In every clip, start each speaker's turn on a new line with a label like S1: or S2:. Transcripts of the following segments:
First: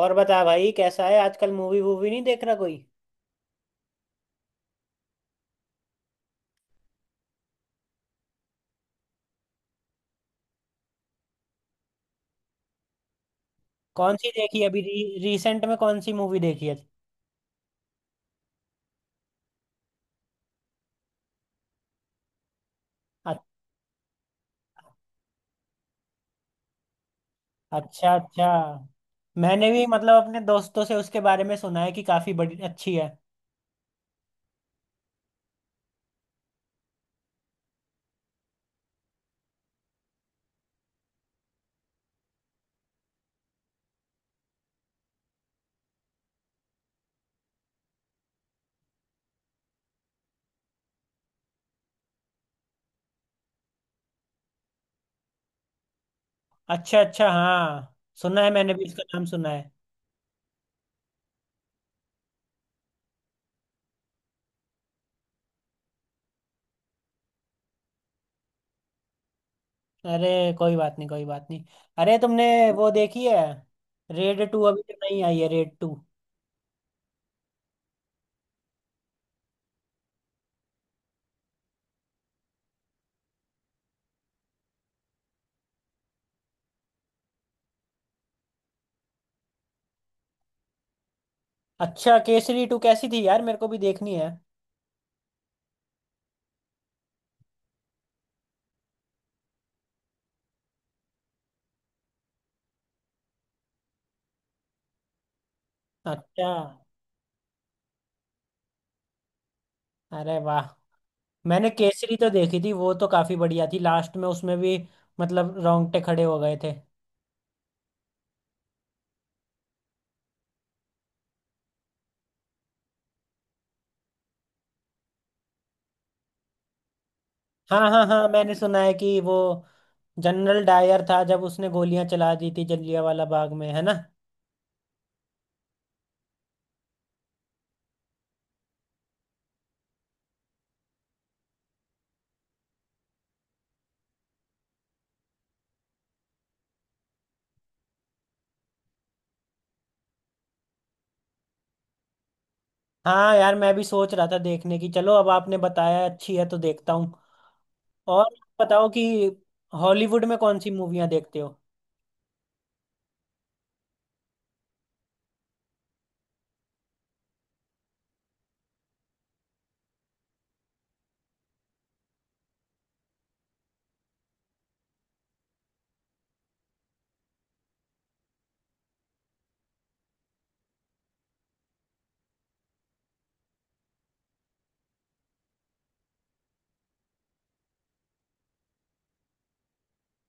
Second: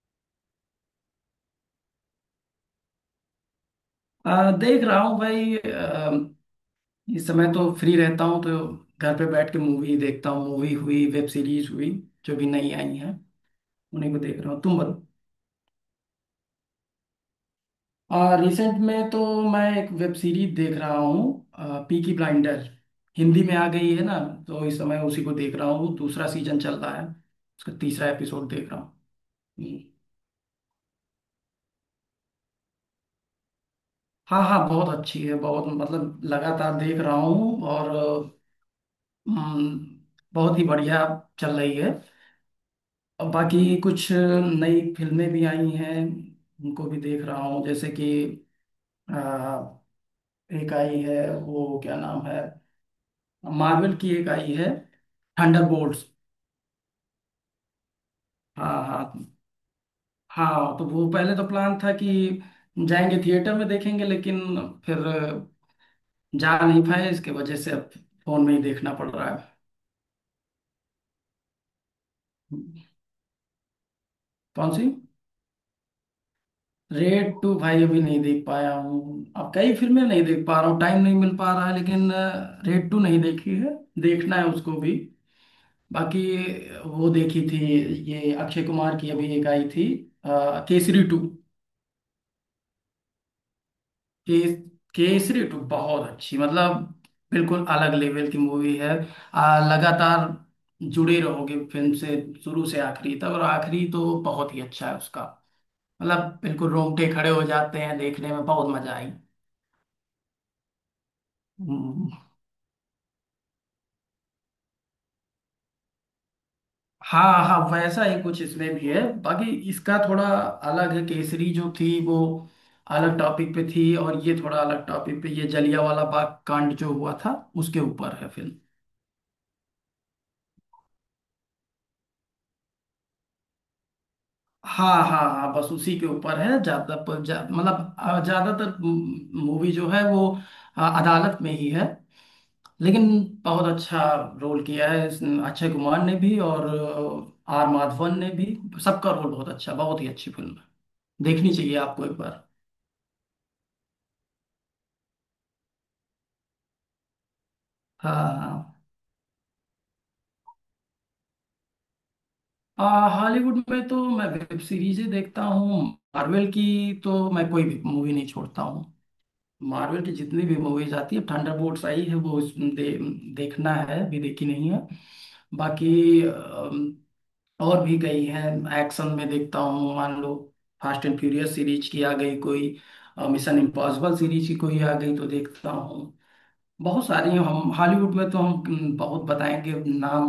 S1: और बता भाई, कैसा है आजकल? मूवी वूवी नहीं देख रहा कोई?
S2: देख रहा हूँ भाई, इस समय तो फ्री रहता हूँ तो घर पे बैठ के मूवी देखता हूँ। मूवी हुई वेब सीरीज हुई जो भी नई आई हैं उन्हीं
S1: कौन
S2: को
S1: सी
S2: देख रहा हूँ।
S1: देखी
S2: तुम
S1: अभी
S2: बताओ।
S1: रिसेंट में? कौन सी मूवी देखी है?
S2: रिसेंट में तो मैं एक वेब सीरीज देख रहा हूँ, पीकी ब्लाइंडर
S1: अ-
S2: हिंदी में आ गई है ना, तो इस समय उसी को देख रहा हूँ। दूसरा सीजन चल रहा है, उसका तीसरा
S1: अच्छा अच्छा।
S2: एपिसोड देख रहा हूँ।
S1: मैंने
S2: हम्म।
S1: भी मतलब अपने दोस्तों से उसके बारे में सुना है कि काफी बड़ी अच्छी है।
S2: हाँ हाँ, बहुत अच्छी है, बहुत मतलब लगातार देख रहा हूँ और हम्म, बहुत ही बढ़िया चल रही है। और बाकी कुछ नई फिल्में भी आई हैं, उनको भी देख रहा हूँ। जैसे कि अ, एक आई है, वो क्या नाम है, मार्वल की एक आई है, थंडरबोल्ट्स।
S1: अच्छा अच्छा, हाँ। सुना है, मैंने
S2: हाँ
S1: भी इसका नाम
S2: हाँ
S1: सुना है।
S2: हाँ, तो वो पहले तो प्लान था कि जाएंगे थिएटर में देखेंगे, लेकिन फिर जा नहीं पाए इसके वजह से, अब फोन में ही देखना पड़ रहा है।
S1: अरे, कोई बात नहीं, कोई बात नहीं। अरे तुमने वो देखी है रेड टू?
S2: कौन
S1: अभी
S2: सी?
S1: तो नहीं आई है रेड टू?
S2: रेड टू भाई अभी नहीं देख पाया हूँ, अब कई फिल्में नहीं देख पा रहा हूँ, टाइम नहीं मिल पा रहा है। लेकिन रेड टू नहीं देखी है, देखना है उसको भी। बाकी वो देखी थी, ये अक्षय कुमार की अभी एक आई थी, केसरी टू।
S1: अच्छा, केसरी टू कैसी थी यार? मेरे को भी देखनी है।
S2: के, केसरी टू बहुत अच्छी, मतलब बिल्कुल अलग लेवल की मूवी है। लगातार जुड़े रहोगे फिल्म से, शुरू से आखिरी तक, और आखिरी तो बहुत ही अच्छा है उसका, मतलब
S1: अच्छा,
S2: बिल्कुल रोंगटे खड़े हो जाते हैं, देखने में बहुत मजा
S1: अरे वाह। मैंने केसरी
S2: आई।
S1: तो देखी थी, वो तो काफी बढ़िया थी, लास्ट में उसमें भी मतलब रोंगटे खड़े हो गए थे।
S2: हाँ हाँ, वैसा ही कुछ इसमें भी है। बाकी इसका थोड़ा अलग है, केसरी जो थी वो अलग टॉपिक पे थी और ये थोड़ा अलग टॉपिक पे, ये जलियांवाला बाग कांड जो हुआ था, उसके
S1: हाँ हाँ
S2: ऊपर
S1: हाँ,
S2: है
S1: मैंने
S2: फिल्म।
S1: सुना है कि वो जनरल डायर था जब उसने गोलियां चला दी थी जलियांवाला बाग में, है ना?
S2: हाँ हाँ हाँ, बस उसी के ऊपर है ज्यादा, पर मतलब ज्यादातर मूवी जो है वो अदालत में ही है, लेकिन बहुत अच्छा रोल किया है अक्षय कुमार ने भी और आर माधवन ने भी। सबका रोल बहुत अच्छा, बहुत ही अच्छी फिल्म है, देखनी चाहिए आपको एक बार।
S1: हाँ यार, मैं भी सोच रहा था देखने की। चलो, अब आपने बताया अच्छी है तो देखता हूँ।
S2: हाँ
S1: और
S2: हाँ।
S1: बताओ कि हॉलीवुड में कौन सी मूवियाँ देखते हो?
S2: हॉलीवुड में तो मैं वेब सीरीजें देखता हूँ। मार्वल की तो मैं कोई भी मूवी नहीं छोड़ता हूँ। मार्वल की जितनी भी मूवीज आती है, थंडरबोल्ट्स आई है वो, देखना है, अभी देखी नहीं है। बाकी और भी गई है। एक्शन में देखता हूँ, मान लो फास्ट एंड फ्यूरियस सीरीज की आ गई कोई, मिशन इम्पॉसिबल सीरीज की कोई आ गई, तो देखता हूँ। बहुत सारी हैं, हम हॉलीवुड में तो, हम बहुत बताएंगे नाम,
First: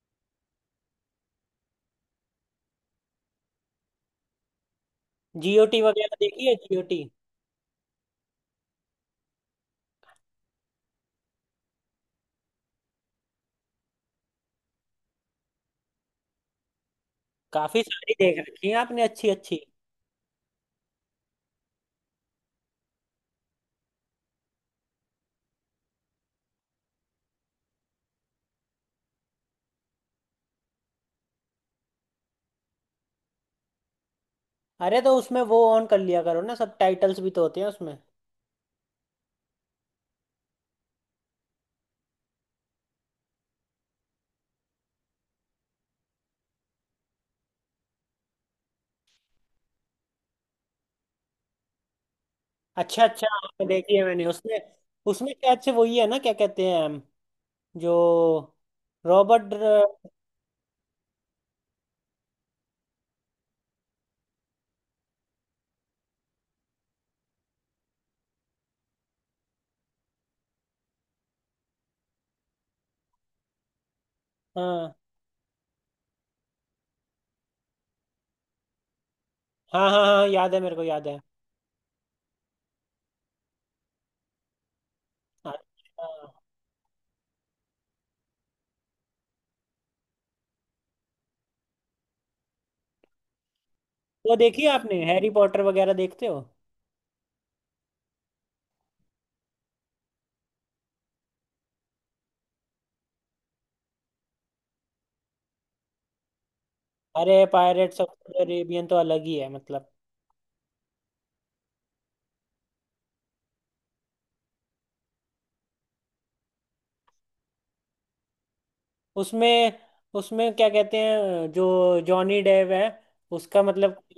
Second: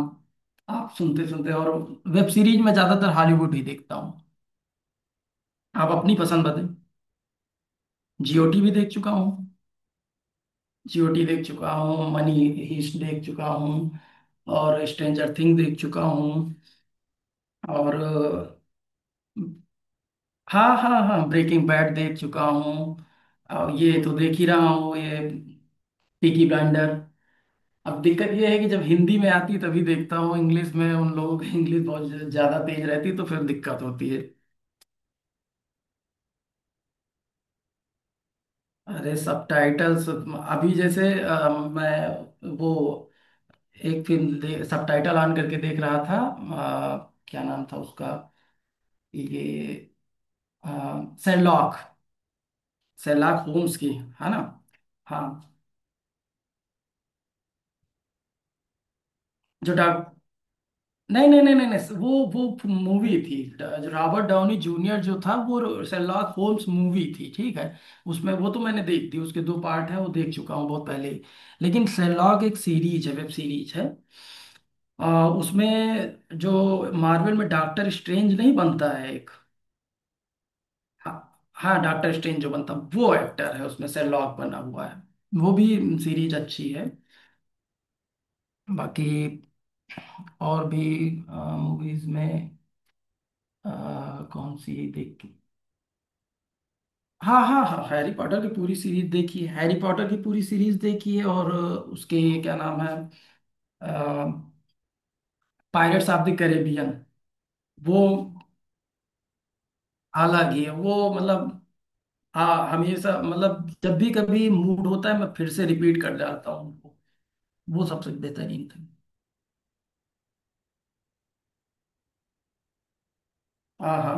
S2: आप सुनते सुनते। और वेब सीरीज में ज्यादातर हॉलीवुड ही देखता हूँ।
S1: जीओटी
S2: आप अपनी
S1: वगैरह
S2: पसंद
S1: देखी है?
S2: बताएं।
S1: जीओटी?
S2: जीओटी भी देख चुका हूँ, जीओटी देख चुका हूँ, मनी हीस्ट देख चुका हूँ और स्ट्रेंजर थिंग देख चुका हूँ।
S1: काफी
S2: और
S1: सारी देख रखी है आपने, अच्छी अच्छी।
S2: हाँ हाँ हाँ, ब्रेकिंग बैड देख चुका हूँ। और ये तो देख ही रहा हूँ, ये पीकी ब्लाइंडर। अब दिक्कत ये है कि जब हिंदी में आती तभी देखता हूँ, इंग्लिश में उन लोगों की इंग्लिश बहुत ज्यादा तेज रहती, तो फिर दिक्कत होती है।
S1: अरे, तो उसमें वो ऑन कर लिया करो ना, सब टाइटल्स भी तो होते हैं उसमें।
S2: अरे सबटाइटल्स अभी जैसे मैं वो एक फिल्म सबटाइटल ऑन करके देख रहा था, क्या नाम था उसका, ये शेरलॉक,
S1: अच्छा अच्छा,
S2: शेरलॉक
S1: हाँ,
S2: होम्स की,
S1: देखी है मैंने
S2: है ना।
S1: उसमें।
S2: हाँ,
S1: उसमें शायद से वही है ना, क्या कहते हैं हम, जो रॉबर्ट।
S2: जो डॉक, नहीं नहीं नहीं नहीं नहीं, वो मूवी थी, जो रॉबर्ट डाउनी जूनियर जो था वो, शेरलॉक होम्स मूवी थी, ठीक है। उसमें वो तो मैंने देख दी, उसके दो पार्ट है, वो देख चुका हूँ बहुत पहले ही। लेकिन शेरलॉक एक सीरीज है, वेब सीरीज है।
S1: हाँ
S2: उसमें जो मार्वल में डॉक्टर स्ट्रेंज नहीं बनता है एक,
S1: हाँ हाँ हाँ, याद है, मेरे को याद
S2: हाँ
S1: है।
S2: हाँ, डॉक्टर स्ट्रेंज जो बनता वो एक्टर है, उसमें शेरलॉक बना हुआ है वो भी,
S1: अच्छा।
S2: सीरीज अच्छी है। बाकी और भी मूवीज में अ,
S1: वो
S2: कौन
S1: देखी है
S2: सी
S1: आपने?
S2: देख,
S1: हैरी पॉटर वगैरह देखते हो?
S2: हाँ हाँ हाँ, हैरी पॉटर की पूरी सीरीज देखी है, हैरी पॉटर की पूरी सीरीज देखी है और उसके क्या नाम है, पायरेट्स ऑफ द कैरेबियन।
S1: अरे पायरेट्स
S2: वो
S1: ऑफ कैरेबियन तो अलग ही है मतलब।
S2: अलग ही है, वो मतलब, हाँ, हमेशा, मतलब जब भी कभी मूड होता है मैं फिर से रिपीट कर जाता हूँ उनको, वो सबसे बेहतरीन थी।
S1: उसमें उसमें क्या कहते हैं, जो जॉनी डेव है, उसका मतलब
S2: हाँ हाँ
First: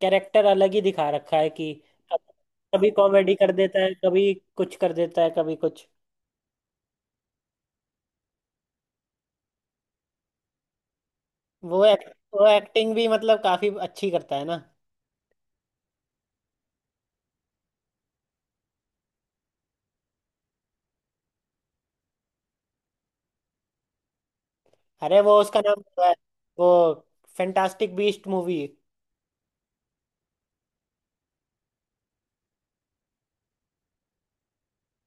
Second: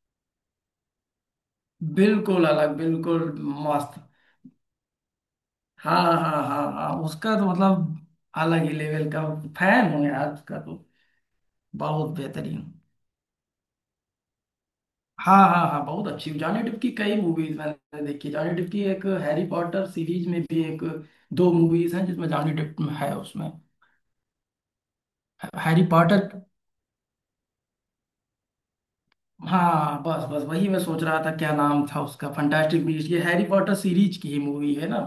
S1: कैरेक्टर अलग ही दिखा रखा है कि
S2: बिल्कुल अलग,
S1: कभी
S2: बिल्कुल
S1: कॉमेडी कर देता है,
S2: मस्त।
S1: कभी कुछ कर देता है, कभी कुछ।
S2: हाँ हाँ हाँ हाँ उसका तो मतलब अलग ही लेवल का फैन हूँ यार उसका तो,
S1: वो एक,
S2: बहुत
S1: वो
S2: बेहतरीन।
S1: एक्टिंग भी मतलब काफी अच्छी करता है ना?
S2: हाँ हाँ हाँ बहुत अच्छी। जॉनी डिप की कई मूवीज मैंने देखी, जॉनी डिप की एक, हैरी पॉटर सीरीज में भी एक दो मूवीज हैं जिसमें जॉनी डिप है उसमें।
S1: अरे वो उसका नाम
S2: हैरी
S1: क्या है,
S2: पॉटर,
S1: वो फैंटास्टिक बीस्ट मूवी।
S2: हाँ बस बस, वही मैं सोच रहा था, क्या नाम था उसका, फंटास्टिक बीस्ट, ये हैरी पॉटर सीरीज की ही मूवी है ना,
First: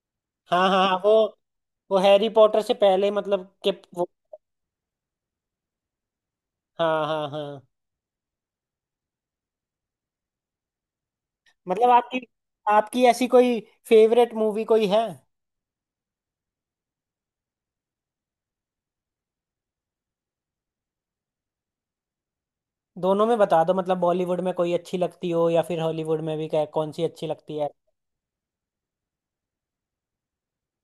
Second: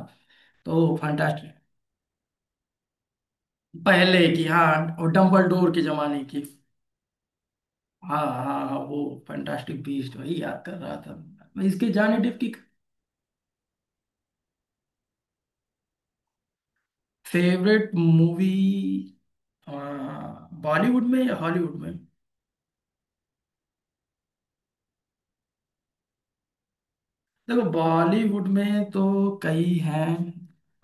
S1: हाँ हाँ
S2: तो
S1: हाँ, वो
S2: फंटास्टिक,
S1: वो हैरी पॉटर से पहले मतलब के, वो।
S2: पहले की, हाँ, और डम्बल डोर के जमाने की,
S1: हाँ हाँ हाँ।
S2: हाँ हाँ हाँ वो फंटास्टिक बीस्ट वही याद कर रहा था मैं।
S1: मतलब
S2: इसके जॉनी
S1: आपकी
S2: डिप की।
S1: आपकी ऐसी कोई फेवरेट मूवी कोई है?
S2: फेवरेट मूवी बॉलीवुड में या हॉलीवुड में?
S1: दोनों में बता दो, मतलब बॉलीवुड में कोई अच्छी लगती हो, या फिर हॉलीवुड में भी, क्या, कौन सी अच्छी लगती
S2: देखो
S1: है?
S2: बॉलीवुड में तो कई हैं।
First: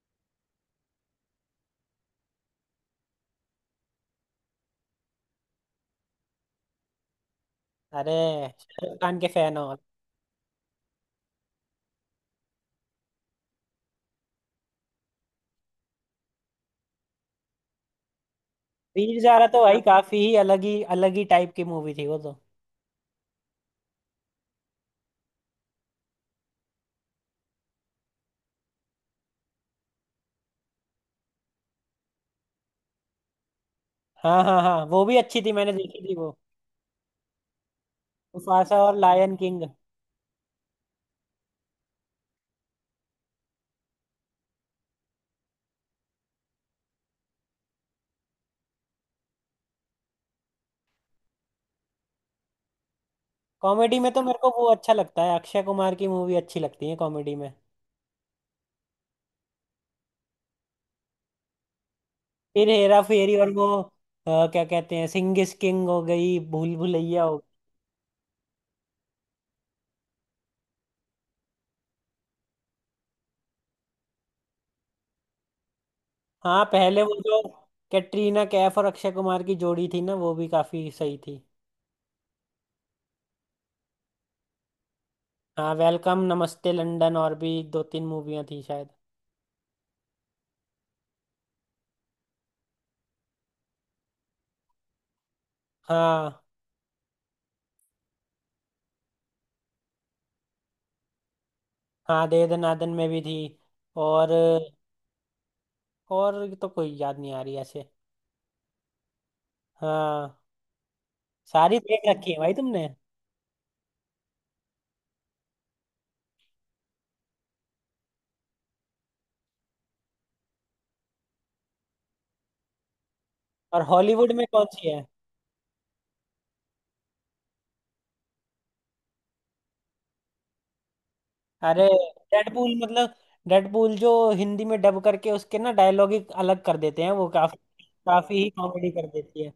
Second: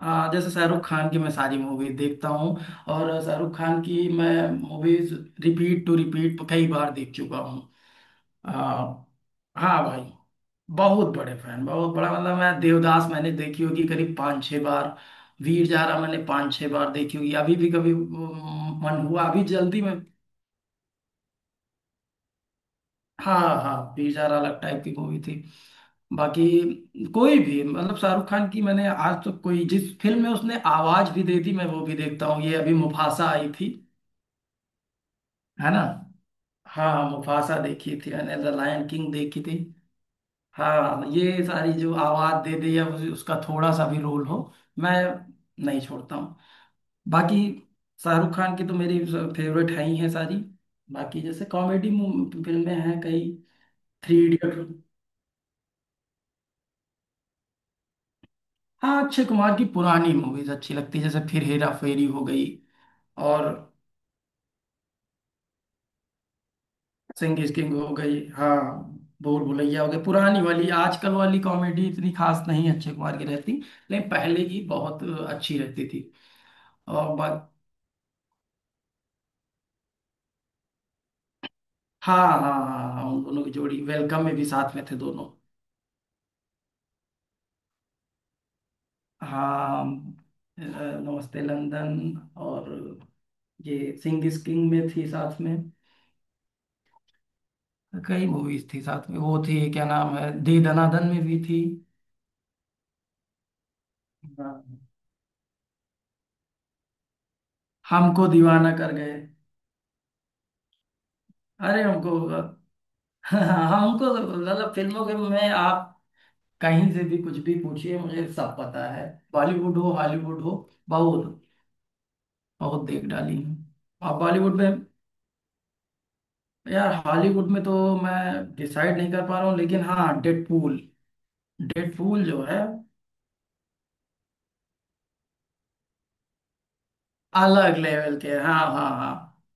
S2: जैसे शाहरुख खान की मैं सारी मूवी देखता हूँ, और शाहरुख खान की मैं मूवीज रिपीट टू रिपीट कई बार देख चुका हूँ।
S1: अरे,
S2: आ,
S1: शाहरुख खान के फैन हो?
S2: हाँ भाई, बहुत बड़े फैन, बहुत बड़ा, मतलब मैं देवदास मैंने देखी होगी करीब पाँच छः बार, वीर जारा मैंने पाँच छः बार देखी होगी। अभी भी कभी मन
S1: वीर
S2: हुआ अभी
S1: ज़ारा तो भाई
S2: जल्दी में,
S1: काफी ही अलग ही अलग ही टाइप की मूवी थी वो तो।
S2: हाँ हाँ, बेजार अलग टाइप की मूवी थी। बाकी कोई भी, मतलब शाहरुख खान की, मैंने आज तक कोई, जिस फिल्म में उसने आवाज भी दे दी, मैं वो भी देखता हूँ। ये अभी मुफासा आई थी,
S1: हाँ हाँ हाँ, वो भी अच्छी थी,
S2: है
S1: मैंने
S2: ना।
S1: देखी थी वो।
S2: हाँ मुफासा देखी थी मैंने, द
S1: मुफासा
S2: लायन
S1: और
S2: किंग
S1: लायन
S2: देखी थी।
S1: किंग।
S2: हाँ ये सारी जो आवाज दे दे या उसका थोड़ा सा भी रोल हो, मैं नहीं छोड़ता हूँ। बाकी शाहरुख खान की तो मेरी फेवरेट है ही है सारी। बाकी जैसे कॉमेडी फिल्में हैं कई,
S1: कॉमेडी में तो
S2: थ्री
S1: मेरे को
S2: इडियट।
S1: वो अच्छा लगता है, अक्षय कुमार की मूवी अच्छी लगती है कॉमेडी में।
S2: हाँ, अक्षय कुमार की पुरानी मूवीज अच्छी लगती है, जैसे फिर हेरा फेरी हो गई
S1: फिर हेरा फेरी,
S2: और
S1: और वो क्या कहते हैं, सिंह इज किंग हो गई, भूल भुलैया हो
S2: सिंह
S1: गई।
S2: इज किंग हो गई, हाँ, भूल भुलैया हो गई। पुरानी वाली, आजकल वाली कॉमेडी इतनी खास नहीं अक्षय कुमार की रहती, लेकिन पहले की बहुत अच्छी रहती थी।
S1: हाँ, पहले वो
S2: और
S1: जो
S2: बात,
S1: कैटरीना कैफ और अक्षय कुमार की जोड़ी थी ना, वो भी काफी सही थी।
S2: हाँ हाँ हाँ हाँ, उन दोनों की जोड़ी वेलकम में भी साथ में थे दोनों।
S1: हाँ, वेलकम, नमस्ते लंदन, और भी दो तीन मूवियाँ थी शायद।
S2: हाँ, नमस्ते लंदन और ये सिंह इज किंग में थी साथ में,
S1: हाँ,
S2: कई मूवीज थी साथ में, वो थी क्या नाम है, दे दनादन में भी थी।
S1: हाँ दे दनादन में भी थी। और
S2: हाँ,
S1: और तो कोई याद नहीं आ रही ऐसे।
S2: हमको दीवाना कर गए।
S1: हाँ, सारी
S2: अरे,
S1: देख
S2: हमको
S1: रखी है भाई तुमने।
S2: हमको तो, मतलब फिल्मों के में आप कहीं से भी कुछ भी पूछिए मुझे सब पता है, बॉलीवुड हो हॉलीवुड हो, बहुत बहुत देख डाली हूँ।
S1: और
S2: अब
S1: हॉलीवुड में
S2: बॉलीवुड
S1: कौन
S2: में,
S1: सी है?
S2: यार हॉलीवुड में तो मैं डिसाइड नहीं कर पा रहा हूँ, लेकिन हाँ, डेडपूल,
S1: अरे
S2: डेडपूल जो है,
S1: डेडपूल! मतलब डेडपूल जो हिंदी में डब करके उसके ना डायलॉग ही अलग कर देते हैं, वो काफी
S2: अलग लेवल के,
S1: काफी ही
S2: हाँ हाँ
S1: कॉमेडी कर
S2: हाँ,
S1: देती है।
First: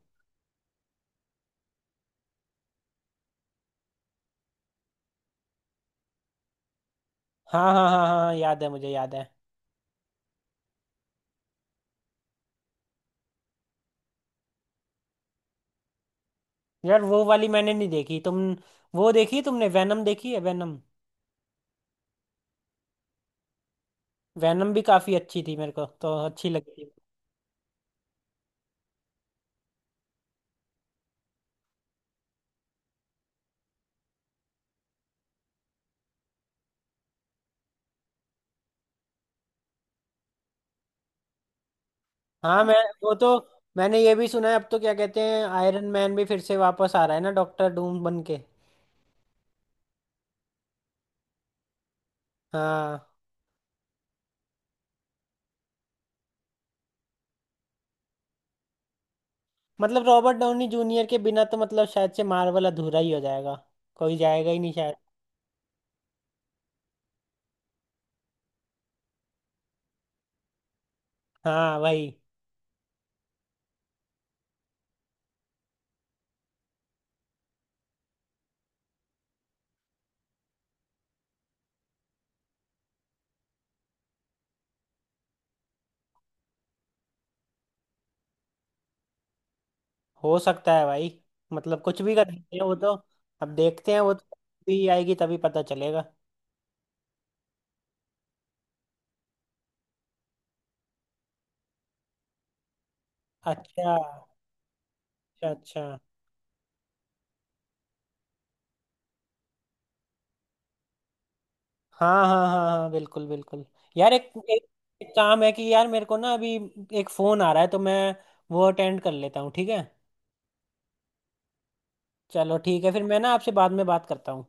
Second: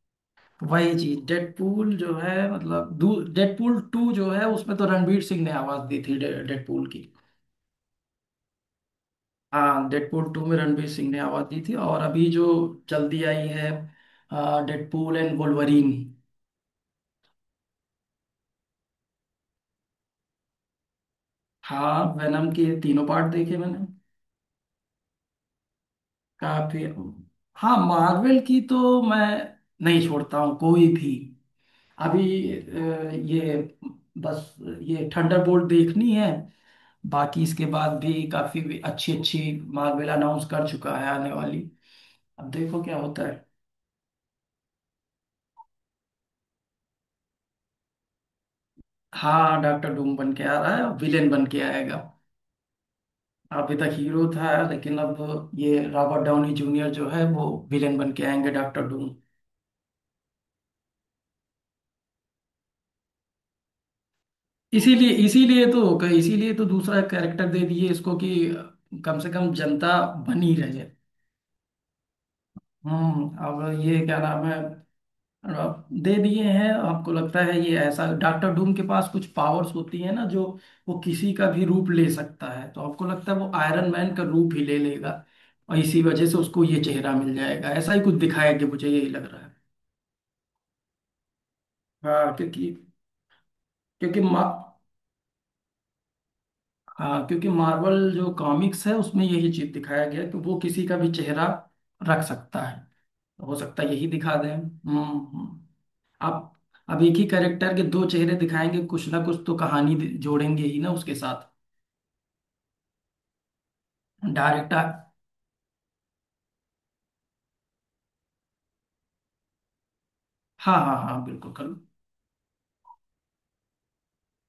S2: वही चीज। डेडपूल जो है, मतलब डेडपूल टू जो है उसमें तो रणवीर सिंह ने आवाज दी थी डेडपूल की।
S1: हाँ हाँ हाँ हाँ हाँ, याद है मुझे, याद है।
S2: हाँ डेडपूल टू में रणवीर सिंह ने आवाज दी थी, और अभी जो जल्दी आई है, डेडपूल एंड वुल्वरीन।
S1: यार, वो वाली मैंने नहीं देखी। तुम वो देखी, तुमने वैनम देखी है, वैनम?
S2: हाँ, वेनम के तीनों पार्ट देखे मैंने,
S1: वैनम भी काफी अच्छी थी, मेरे को तो अच्छी
S2: काफी।
S1: लगी थी।
S2: हाँ मार्वल की तो मैं नहीं छोड़ता हूँ कोई भी। अभी ये बस, ये थंडरबोल्ट देखनी है। बाकी इसके बाद भी काफी अच्छी अच्छी मार्वल अनाउंस कर चुका है आने वाली, अब
S1: हाँ, मैं
S2: देखो क्या
S1: वो
S2: होता
S1: तो।
S2: है।
S1: मैंने ये भी सुना है अब तो, क्या कहते हैं, आयरन मैन भी फिर से वापस आ रहा है ना डॉक्टर डूम बन के?
S2: हाँ डॉक्टर डूम बन के आ रहा है, विलेन बन के आएगा।
S1: हाँ,
S2: अभी तक हीरो था, लेकिन अब ये रॉबर्ट डाउनी जूनियर जो है वो विलेन बन के आएंगे, डॉक्टर डूम।
S1: मतलब रॉबर्ट डाउनी जूनियर के बिना तो मतलब शायद से मार्वल अधूरा ही हो जाएगा, कोई जाएगा ही नहीं शायद।
S2: इसीलिए, इसीलिए तो इसीलिए तो दूसरा कैरेक्टर दे दिए इसको, कि कम से कम जनता बनी रहे।
S1: हाँ भाई।
S2: अब ये क्या नाम है, अब दे दिए हैं। आपको लगता है ये, ऐसा डॉक्टर डूम के पास कुछ पावर्स होती है ना जो, वो किसी का भी रूप ले सकता है, तो आपको लगता है वो आयरन मैन का रूप ही ले लेगा और इसी वजह से उसको ये चेहरा मिल जाएगा, ऐसा ही कुछ दिखाया, कि मुझे यही लग रहा है।
S1: हो सकता है भाई, मतलब कुछ भी कर
S2: हाँ
S1: सकते हैं
S2: क्योंकि
S1: वो तो। अब देखते हैं, वो
S2: क्योंकि
S1: तो
S2: मा
S1: भी आएगी तभी पता चलेगा।
S2: हाँ क्योंकि मार्वल जो कॉमिक्स है उसमें यही चीज दिखाया गया है, कि वो किसी का भी चेहरा रख सकता है। हो सकता है
S1: अच्छा
S2: यही
S1: अच्छा।
S2: दिखा दें। हम्म,
S1: अच्छा,
S2: आप, अब एक ही कैरेक्टर के दो चेहरे दिखाएंगे, कुछ ना कुछ तो कहानी जोड़ेंगे ही ना उसके साथ।
S1: हाँ हाँ हाँ हाँ, बिल्कुल बिल्कुल। यार, एक, एक
S2: डायरेक्टर,
S1: एक काम है कि यार मेरे को ना अभी एक फोन आ रहा है तो मैं वो अटेंड कर लेता हूँ, ठीक है?
S2: हाँ हाँ हाँ बिल्कुल करो।
S1: चलो ठीक है, फिर मैं ना आपसे बाद में बात करता हूँ।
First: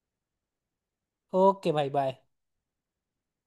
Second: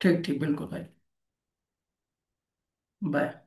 S2: ठीक ठीक, बिल्कुल भाई।
S1: ओके भाई, बाय।
S2: बाय।